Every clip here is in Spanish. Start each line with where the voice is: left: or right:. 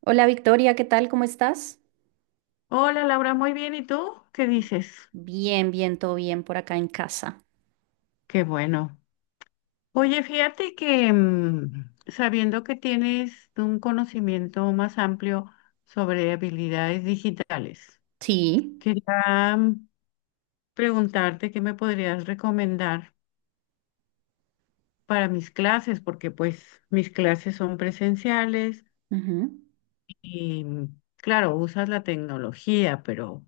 right: Hola Victoria, ¿qué tal? ¿Cómo estás?
left: Hola Laura, muy bien. ¿Y tú? ¿Qué dices?
right: Bien, todo bien por acá en casa.
left: Qué bueno. Oye, fíjate que sabiendo que tienes un conocimiento más amplio sobre habilidades digitales,
right: Sí,
left: quería preguntarte qué me podrías recomendar para mis clases, porque pues mis clases son presenciales
right: ujú,
left: y claro, usas la tecnología, pero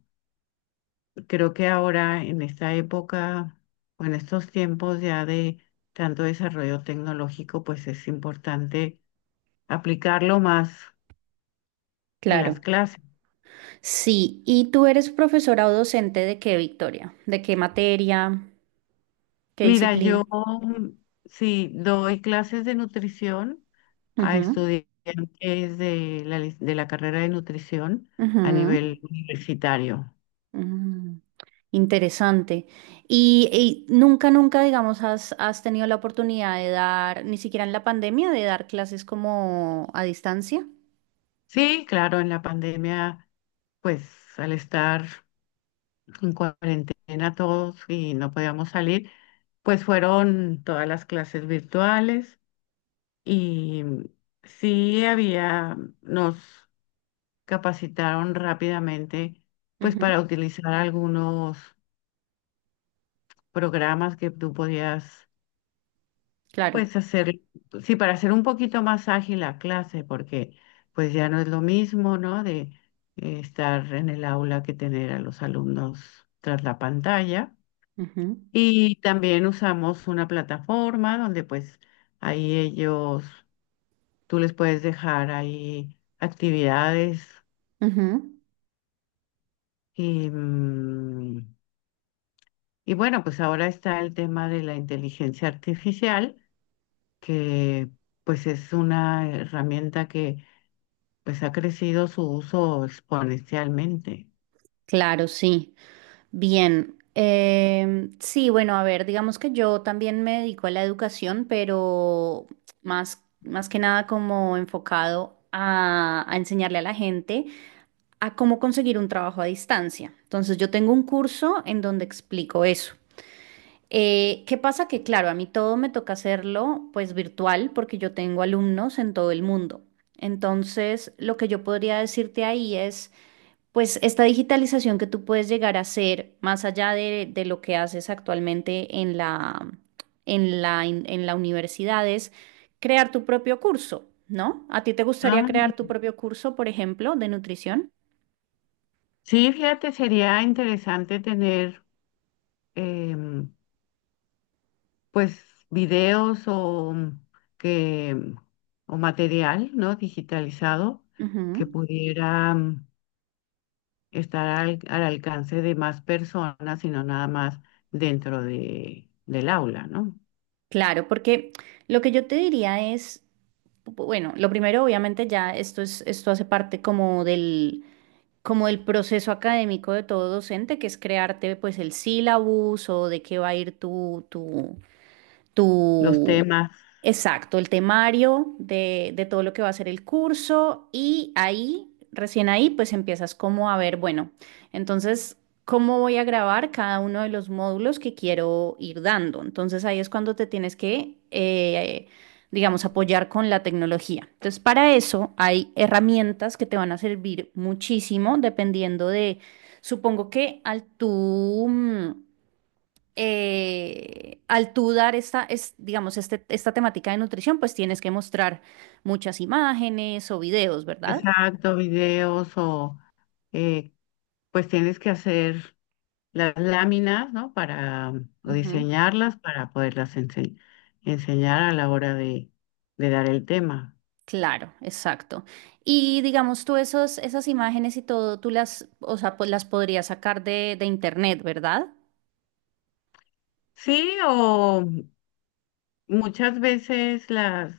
left: creo que ahora, en esta época o en estos tiempos ya de tanto desarrollo tecnológico, pues es importante aplicarlo más en las
right: claro.
left: clases.
right: Sí, ¿y tú eres profesora o docente de qué, Victoria? ¿De qué materia? ¿Qué
left: Mira, yo
right: disciplina?
left: sí doy clases de nutrición a
right: Ujú,
left: estudiantes de la carrera de nutrición a
right: ujú,
left: nivel universitario.
right: mm, Interesante. Y nunca, digamos, has tenido la oportunidad de dar, ni siquiera en la pandemia, ¿de dar clases como a distancia?
left: Sí, claro, en la pandemia, pues al estar en cuarentena todos y no podíamos salir, pues fueron todas las clases virtuales y sí había, nos capacitaron rápidamente pues
right: Ujú,
left: para utilizar algunos programas que tú podías
right: claro.
left: pues hacer, sí, para hacer un poquito más ágil la clase, porque pues ya no es lo mismo, ¿no? De estar en el aula que tener a los alumnos tras la pantalla.
right: Ujú,
left: Y también usamos una plataforma donde pues ahí ellos, tú les puedes dejar ahí actividades
right: ujú,
left: y, y bueno, pues ahora está el tema de la inteligencia artificial, que pues es una herramienta que pues ha crecido su uso exponencialmente.
right: claro, sí. Bien, sí, bueno, a ver, digamos que yo también me dedico a la educación, pero más que nada como enfocado a enseñarle a la gente a cómo conseguir un trabajo a distancia. Entonces, yo tengo un curso en donde explico eso. ¿Qué pasa? Que claro, a mí todo me toca hacerlo pues virtual porque yo tengo alumnos en todo el mundo. Entonces, lo que yo podría decirte ahí es... Pues esta digitalización que tú puedes llegar a hacer, más allá de lo que haces actualmente en en la universidad, es crear tu propio curso, ¿no? ¿A ti te gustaría
left: Ah,
right: crear
left: mira.
right: tu propio curso, por ejemplo, de nutrición?
left: Sí, fíjate, sería interesante tener em, pues videos o que mm, o material, ¿no?, digitalizado,
right: Ujú.
left: que pudiera estar al alcance de más personas y no nada más del aula, ¿no?
right: Claro, porque lo que yo te diría es, bueno, lo primero, obviamente, ya esto hace parte como del proceso académico de todo docente, que es crearte pues el sílabus o de qué va a ir tu, tu,
left: Los
right: tu,
left: temas,
right: exacto, el temario de todo lo que va a ser el curso y ahí, recién ahí, pues empiezas como a ver, bueno, entonces, ¿cómo voy a grabar cada uno de los módulos que quiero ir dando? Entonces ahí es cuando te tienes que, digamos, apoyar con la tecnología. Entonces, para eso hay herramientas que te van a servir muchísimo dependiendo de, supongo que al al tú dar digamos, esta temática de nutrición, pues tienes que mostrar muchas imágenes o videos, ¿verdad?
left: exacto, videos o eh, pues tienes que hacer las láminas, ¿no? Para o
right: Ujú.
left: diseñarlas para poderlas enseñar a la hora de dar el tema.
right: Claro, exacto. Y digamos esas imágenes y todo, o sea, pues las podrías sacar de internet, ¿verdad?
left: Sí, o muchas veces las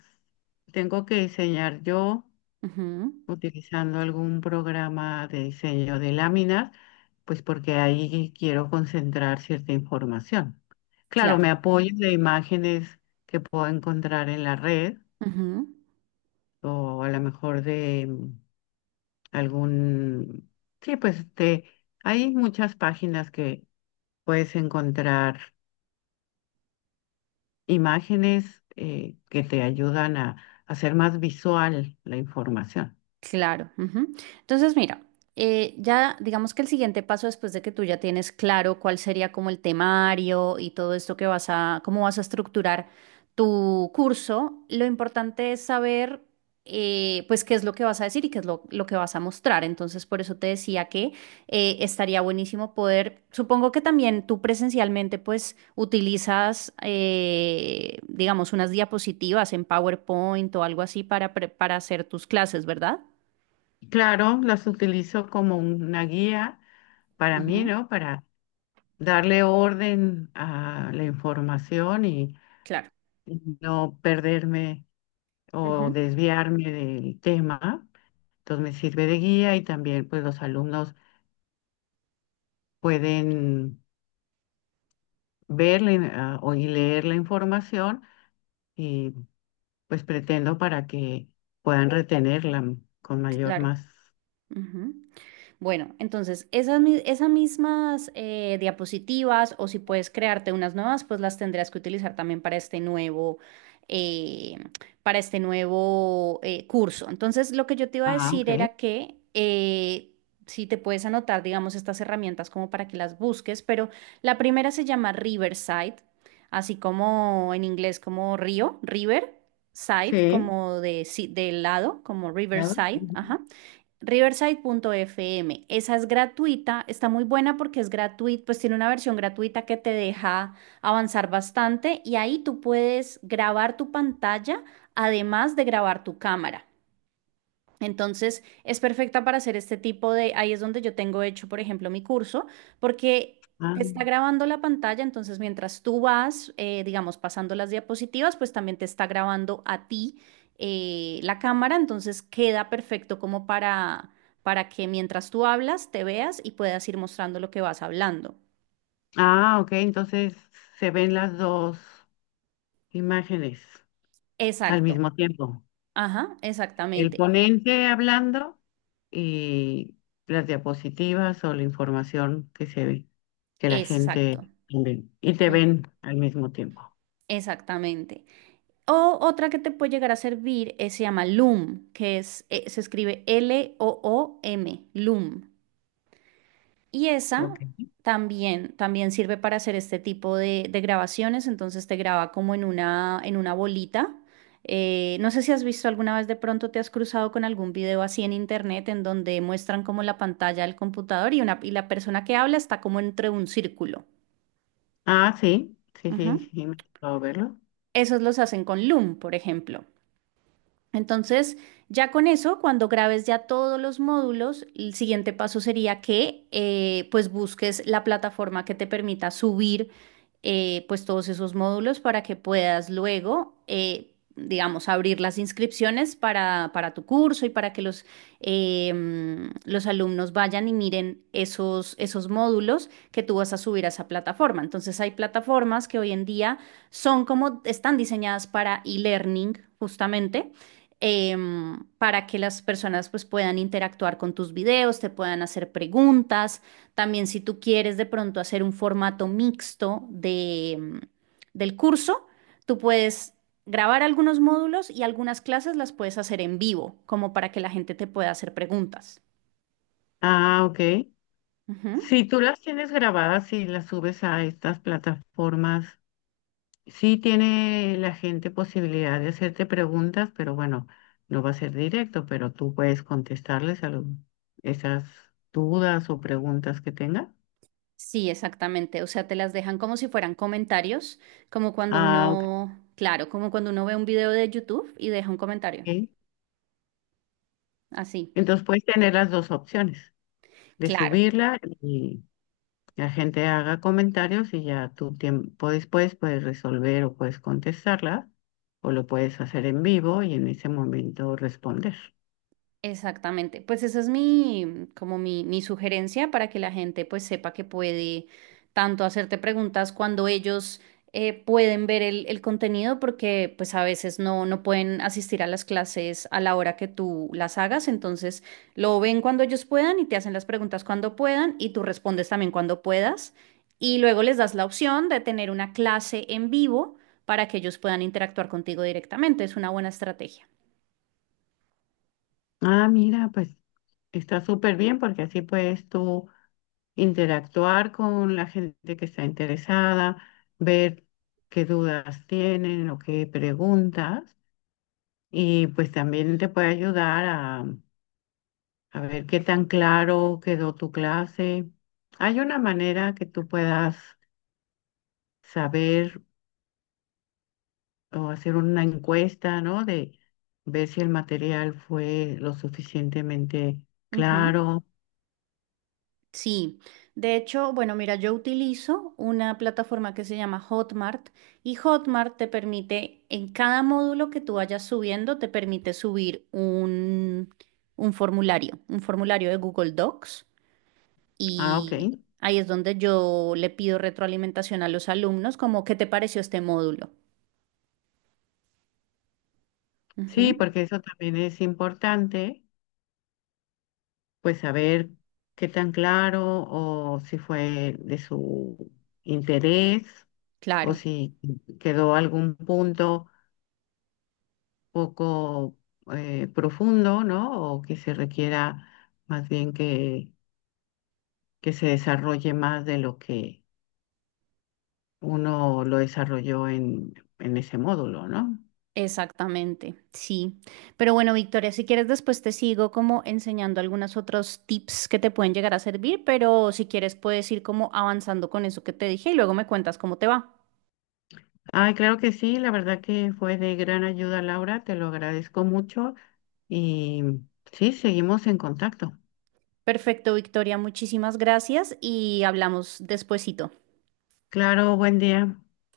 left: tengo que diseñar yo
right: Ujú,
left: utilizando algún programa de diseño de láminas, pues porque ahí quiero concentrar cierta información. Claro,
right: claro.
left: me apoyo de imágenes que puedo encontrar en la red
right: Ujú.
left: o a lo mejor de algún... Sí, pues este, hay muchas páginas que puedes encontrar imágenes que te ayudan a hacer más visual la información.
right: Claro, ujú. Entonces, mira, ya digamos que el siguiente paso después de que tú ya tienes claro cuál sería como el temario y todo esto que vas a, cómo vas a estructurar tu curso, lo importante es saber pues qué es lo que vas a decir y qué es lo que vas a mostrar. Entonces, por eso te decía que estaría buenísimo poder, supongo que también tú presencialmente pues utilizas, digamos, unas diapositivas en PowerPoint o algo así para, para hacer tus clases, ¿verdad?
left: Claro, las utilizo como una guía para
right: Ajá.
left: mí, ¿no? Para darle orden a la información y
right: Claro,
left: no perderme
right: ujú,
left: o desviarme del tema. Entonces me sirve de guía y también pues los alumnos pueden ah, o y leer la información y pues pretendo para que puedan retenerla con mayor
right: claro,
left: más.
right: ujú. Bueno, entonces esas mismas diapositivas o si puedes crearte unas nuevas, pues las tendrás que utilizar también para este nuevo, eh, para este nuevo curso. Entonces, lo que yo te iba a
left: Ah,
right: decir
left: ok.
right: era que si te puedes anotar, digamos, estas herramientas como para que las busques, pero la primera se llama Riverside, así como en inglés como río, River. Side,
left: Sí,
right: como de, si- de lado, como
left: claro.
right: Riverside,
left: Ujú.
right: ajá. Riverside.fm. Esa es gratuita, está muy buena porque es gratuita, pues tiene una versión gratuita que te deja avanzar bastante y ahí tú puedes grabar tu pantalla, además de grabar tu cámara. Entonces, es perfecta para hacer este tipo de, ahí es donde yo tengo hecho, por ejemplo, mi curso, porque te
left: Ah.
right: está grabando la pantalla, entonces mientras tú vas, digamos, pasando las diapositivas, pues también te está grabando a ti la cámara, entonces queda perfecto como para que mientras tú hablas, te veas y puedas ir mostrando lo que vas hablando.
left: Ah, ok, entonces se ven las dos imágenes al
right: Exacto.
left: mismo tiempo.
right: Ajá,
left: El
right: exactamente.
left: ponente hablando y las diapositivas o la información que se ve, que la
right: Exacto.
left: gente ve y te
right: Mm,
left: ven al mismo tiempo.
right: exactamente. O otra que te puede llegar a servir se llama Loom, se escribe L-O-O-M, Loom. Y esa
left: Ok.
right: también sirve para hacer este tipo de grabaciones, entonces te graba como en en una bolita. No sé si has visto alguna vez de pronto te has cruzado con algún video así en internet en donde muestran como la pantalla del computador y la persona que habla está como entre un círculo.
left: Ah, sí, sí, sí,
right: Ujú.
left: sí, me puedo verlo.
right: Esos los hacen con Loom, por ejemplo. Entonces, ya con eso, cuando grabes ya todos los módulos, el siguiente paso sería que pues busques la plataforma que te permita subir pues todos esos módulos para que puedas luego, digamos, abrir las inscripciones para tu curso y para que los, los alumnos vayan y miren esos módulos que tú vas a subir a esa plataforma. Entonces, hay plataformas que hoy en día son como, están diseñadas para e-learning justamente para que las personas pues puedan interactuar con tus videos, te puedan hacer preguntas. También si tú quieres de pronto hacer un formato mixto de, del curso, tú puedes grabar algunos módulos y algunas clases las puedes hacer en vivo, como para que la gente te pueda hacer preguntas.
left: Ah, ok.
right: Ujú.
left: Si tú las tienes grabadas y las subes a estas plataformas, sí tiene la gente posibilidad de hacerte preguntas, pero bueno, no va a ser directo, pero tú puedes contestarles esas dudas o preguntas que tenga.
right: Sí, exactamente. O sea, te las dejan como si fueran comentarios, como cuando
left: Ah, ok.
right: uno, claro, como cuando uno ve un video de YouTube y deja un comentario. Así.
left: Entonces puedes tener las dos opciones, de
right: Claro.
left: subirla y la gente haga comentarios y ya tu tiempo después puedes resolver o puedes contestarla, o lo puedes hacer en vivo y en ese momento responder.
right: Exactamente, pues esa es mi sugerencia para que la gente pues sepa que puede tanto hacerte preguntas cuando ellos pueden ver el contenido porque pues a veces no pueden asistir a las clases a la hora que tú las hagas, entonces lo ven cuando ellos puedan y te hacen las preguntas cuando puedan y tú respondes también cuando puedas y luego les das la opción de tener una clase en vivo para que ellos puedan interactuar contigo directamente, es una buena estrategia.
left: Ah, mira, pues está súper bien porque así puedes tú interactuar con la gente que está interesada, ver qué dudas tienen o qué preguntas y pues también te puede ayudar a ver qué tan claro quedó tu clase. Hay una manera que tú puedas saber o hacer una encuesta, ¿no? De ver si el material fue lo suficientemente
right: Ujú.
left: claro.
right: Sí, de hecho, bueno, mira, yo utilizo una plataforma que se llama Hotmart y Hotmart te permite, en cada módulo que tú vayas subiendo, te permite subir un formulario de Google Docs
left: Ah, ok.
right: y ahí es donde yo le pido retroalimentación a los alumnos, como, ¿qué te pareció este módulo?
left: Sí,
right: Ujú,
left: porque eso también es importante pues saber qué tan claro o si fue de su interés o
right: claro.
left: si quedó algún punto poco profundo, ¿no? O que se requiera más bien que se desarrolle más de lo que uno lo desarrolló en ese módulo, ¿no?
right: Exactamente, sí. Pero bueno, Victoria, si quieres después te sigo como enseñando algunos otros tips que te pueden llegar a servir, pero si quieres puedes ir como avanzando con eso que te dije y luego me cuentas cómo te va.
left: Ay, claro que sí, la verdad que fue de gran ayuda, Laura, te lo agradezco mucho y sí, seguimos en contacto.
right: Perfecto, Victoria, muchísimas gracias y hablamos despuesito.
left: Claro, buen día.